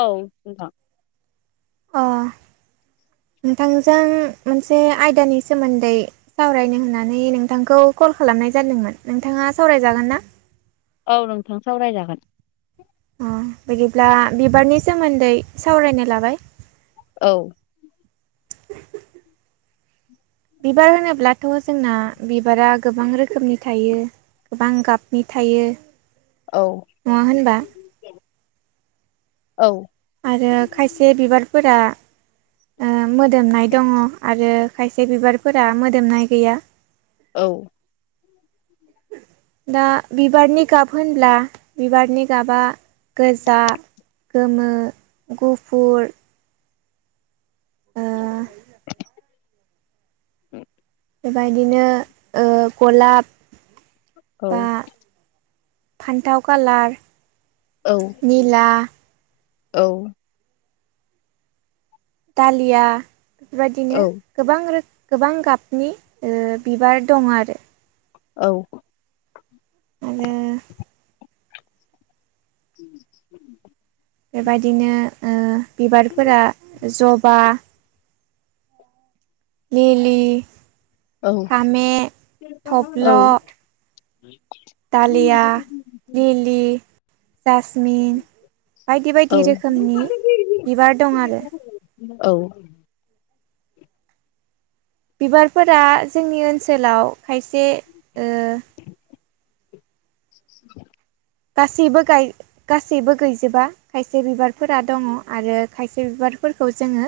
औ नोंथां। अ। नोंथांजों मोनसे आयदानि सोमोन्दै सावरायनो होननानै नोंथांखौ कल खालामनाय जादोंमोन नोंथाङा सावरायजागोन ना? औ नोंथां, सावराय जागोन। अ बिदिब्ला बिबारनि सोमोन्दै सावरायनो लाबाय। औ। [inaudible] बिबार होनोब्लाथ' जोंना बिबारा गोबां रोखोमनि थायो। गोबां गाबनि थायो औ नङा होनबा। औ आरो खायसे बिबारफोरा ओ मोदोमनाय दङ आरो खायसे बिबारफोरा मोदोमनाय गैया। औ। [inaudible] दा बिबारनि गाब होनब्ला बिबारनि गाबा गोजा, गोमो, गुफुर ओ [unintelligible] बेबायदिनो ओ गलाब, औ। बा फान्थाव कालार, औ निला, औ। दालिया औ बेफोरबायदिनो गोबां रोख गोबां गाबनि ओ बिबार दङ आरो। औ आरो [unintelligible] बेबायदिनो ओ बिबारफोरा जबा, लिलि, फामे, थब्ल [inaudible] दालिया, लिलि जासमिन बायदि बायदि रोखोमनि बिबार दं आरो । औ बिबारफोरा जोंनि ओनसोलाव खायसे ओ [inaudible] गासैबो गाय गासैबो गैजोबा खायसे बिबारफोरा दङ आरो खायसे बिबार फोरखौ जोङो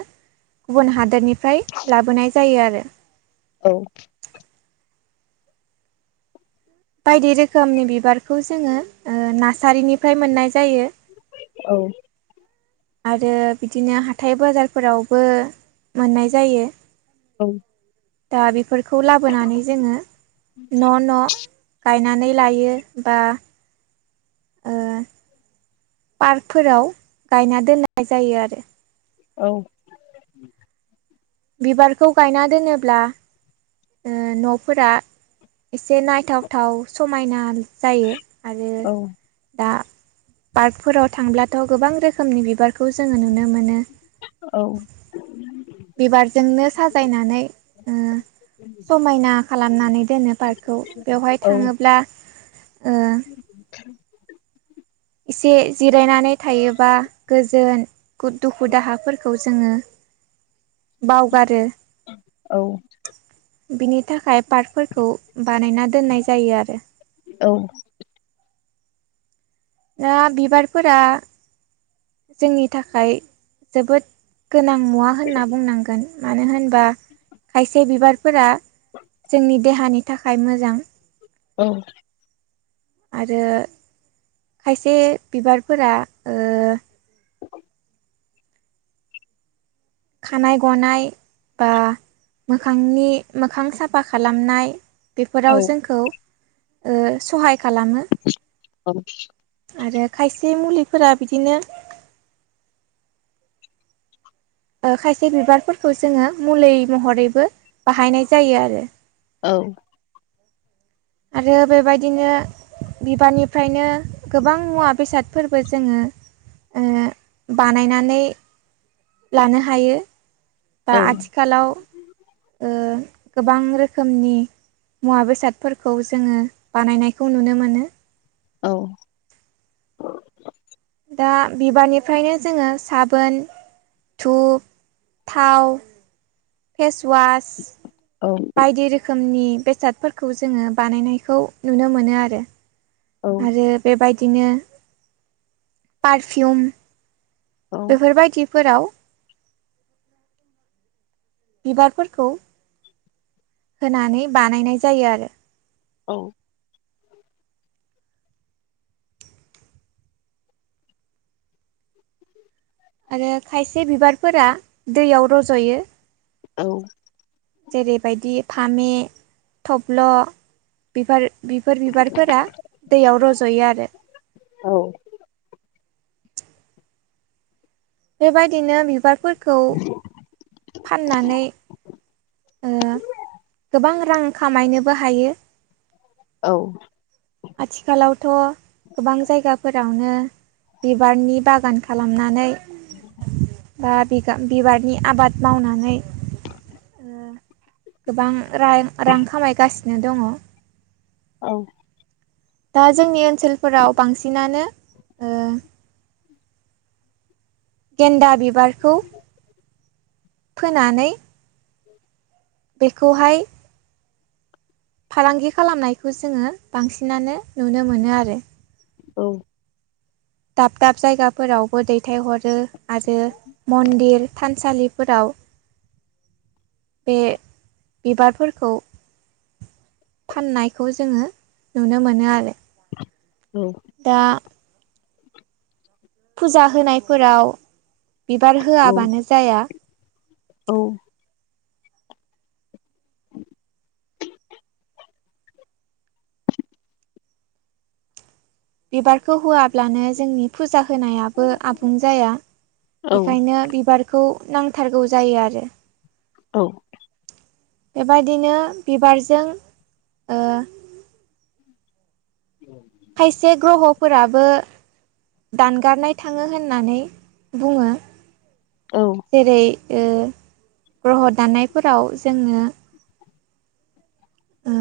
गुबुन हादोरनिफ्राय लाबोनाय जायो आरो । औ बायदि रोखोमनि बिबारखौ जोङो ओ नार्सारिनि फ्राय मोननाय जायो। आरो बिदिनो हाथाय बाजारफोरावबो मोननाय जायो। औ दा बेफोरखौ लाबोनानै जोङो न' न' गायनानै लायो बा ओ पार्कफोराव गायना दोननाय जायो आरो। औ। बिबारखौ गायना दोनोब्ला ओ न'फोरा एसे नायथावथाव समायना जायो आरो दा पार्कफोराव थांब्लाथ' गोबां रोखोमनि बि बिबारखौ जोङो नुनो मोनो। बिबारजोंनो साजायनानै उम समायना खालामनानै दोनो पार्कखौ बेवहाय थाङोब्ला ओ एसे जिरायनानै थायोबा गोजोन गु दुखु दाहाफोरखौ जोङो बावगारो औ। बिनि थाखाय पार्कफोरखौ बानायना दोननाय जायो आरो। औ। दा बिबारफोरा जोंनि थाखाय जोबोद गोनां मुवा होनना बुंनांगोन मानो होनबा खायसे बिबार फोरा जोंनि देहानि थाखाय मोजां। औ। आरो खायसे बिबारफोरा ओ [inaudible] खानाय गनाय बा मोखांनि मोखां साफा खालामनाय बेफोराव जोंखौ ओ सहाय खालामो आरो खायसे मुलिफोरा बिदिनो ओ खायसे बिबारफोरखौ जोङो मुलै महरैबो बाहायनाय जायो आरो। औ। आरो बेबायदिनो‌ बिबारनिफ्रायनो गोबां मुवा बेसादफोरबो जोङो ओ बानायनानै लानो हायो बा आथिखालाव ओ गोबां रोखोम नि मुवा बेसादफोरखौ जोङो बानायनायखौ नुनो मोनो। औ। दा बिबारनिफ्रायनो जोङो साबोन धुप, थाव, फेसवास बायदि रोखोमनि बेसादफोरखौ जोङो बानायनायखौ नुनो मोनो आरो आरो बेबायद दिनो पारफिवुम। बेफोरबायदिफोराव बिबारफोरखौ होनानै बानायनाय जायो आरो। औ। आरो खायसे बिबारफोरा दैयाव रज'यो। औ। जेरैबायदि फामे थब्ल' बेफोर बिफोर बिबारफोरा दैयाव रज'यो आरो। औ। बेबायदिनो बिबारफोरखौ फाननानै ओ गोबां रां खामायनोबो हायो। औ। आथिखालावथ' गोबां जायगाफोरावनो बिबारनि बागान खालामनानै [inaudible] बा बि बिबारनि आबाद मावनानै गोबां रां खामायगासिनो दङ। औ। दा जोंनि ओनसोलफोराव बांसिनानो ओ गेन्दा बिबारखौ [inaudible] फोनानै [inaudible] बेखौहाय फालांगि खालामनायखौ जोङो बांसिनानो नुनो मोनो आरो। औ। दाब दाब जायगाफोरावबो दैथायहरो आरो मन्दिर थानसालिफोराव बे बिबारफोरखौ फाननायखौ जोङो नुनो मोनो आरो। दा फुजा होनायफोराव बिबार होआबानो जाया [inaudible] बिबारखौ होआब्लानो जोंनि फुजा होनायाबो आबुं जाया। औ बेखायनो बिबारखौ नांथारगौ जायो आरो। औ। बेबायदिनो बिबारजों ओ खायसे ग्रह फोराबो दानगारनाय थाङो होननानै बुङो। औ जेरै ओ ग्रह' दानायफोराव जोङो ओ।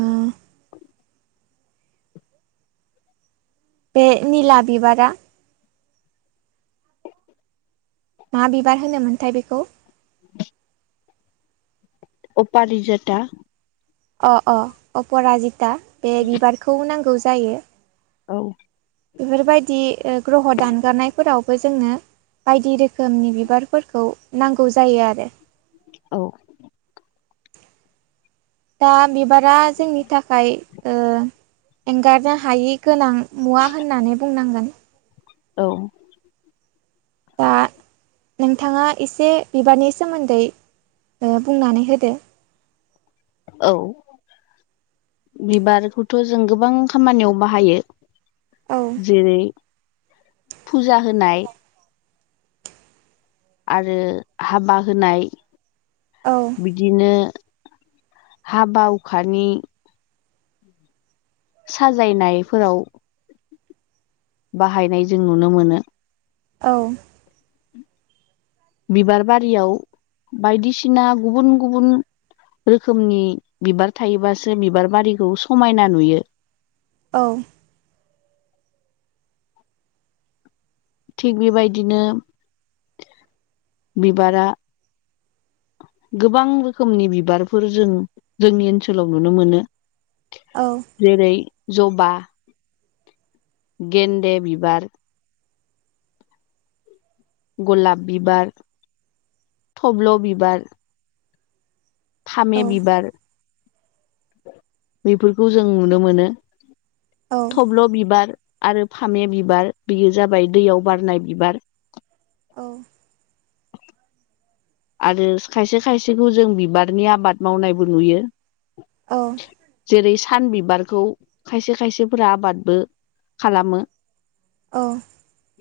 बे निला बिबारा मा बिबार होनोमोनथाय बेखौ [inaudible] अपारिजता अ अ अपराजिता बे बिबारखौ नांगौ जायो। औ। बेफोरबायदि ग्रह' दानगारनायफोरावबो जोंनो बायदि रोखोमनि बिबारफोरखौ नांगौ जायो आरो। औ। दा बिबारा जोंनि थाखाय ओ एंगारनो हायि गोनां मुवा होननानै बुंनांगोन। औ। दा नोंथाङा एसे बिबारनि सोमोन्दै बुंनानै होदो। औ। बिबारखौथ' जों गोबां खामानियाव बाहायो। औ जेरै फुजा होनाय आरो हाबा होनाय औ बिदिनो हाबा उखानि साजायनायफोराव बाहायनाय जों नुनो मोनो। औ। बिबार बारियाव बायदिसिना गुबुन गुबुन रोखोमनि बिबार थायोबासो बिबार बारिखौ समायना नुयो। औ थिग बेबायदिनो बिबारा गोबां रोखोमनि बिबारफोर जों जोंनि ओनसोलाव नुनो मोनो। औ जेरै जबा गेन्दे बिबार। गलाप बिबार, थब्ल' बिबार, फामे औ बिबार बेफोरखौ जों नुनो मोनो। औ थबल' बिबार, आरो फामे बिबार बेयो जाबाय दैयाव बारनाय बिबार। औ आरो खायसे खायसेखौ जों बिबारनि आबाद मावनायबो नुयो। औ जेरै सान बिबारखौ खायसे खायसेफोरा आबादबो खालामो। औ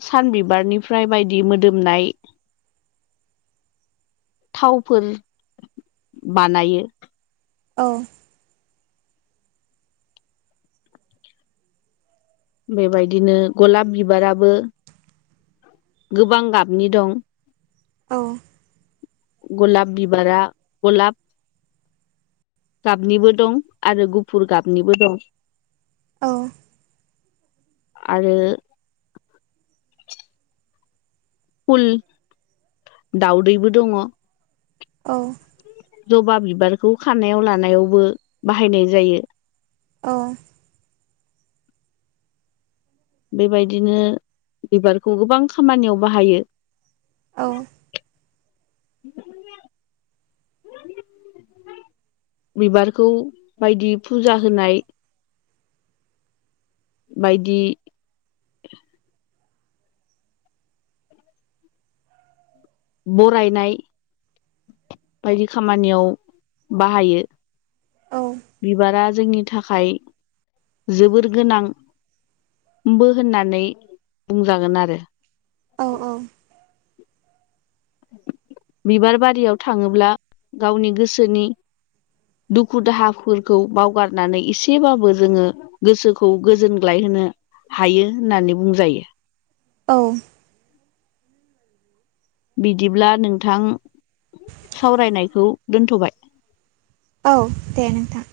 सानबिबारनिफ्राय बायदि मोदोमनाय थावफोर बानायो। औ बेबायदिनो गलाब बिबाराबो गोबां गाबनि दं। औ गलाप बिबारा गलाप गाबनिबो दं आरो गुफुर गाबनिबो दं। औ आरो फुल दाउदैबो दङ। औ जबा बिबारखौ खानायाव लानायावबो बाहायनाय जायो। औ बेबायदिनो बिबारखौ गोबां खामानियाव बाहायो। औ [unintelligible] बिबारखौ बायदि फुजा होनाय बायदि बरायनाय बायदि खामानियाव बाहायो। बिबारा जोंनि थाखाय जोबोर गोनां। बो होननानै बुंजागोन आरो औ औ बिबार बारियाव थाङोब्ला गावनि गोसोनि दुखु दाहाफोरखौ बावगारनानै एसेबाबो जोङो गोसोखौ गोजोनग्लाय होनो हायो होननानै बुंजायो। औ बिदिब्ला नोंथां सावरायनायखौ दोनथ'बाय। औ दे नोंथां।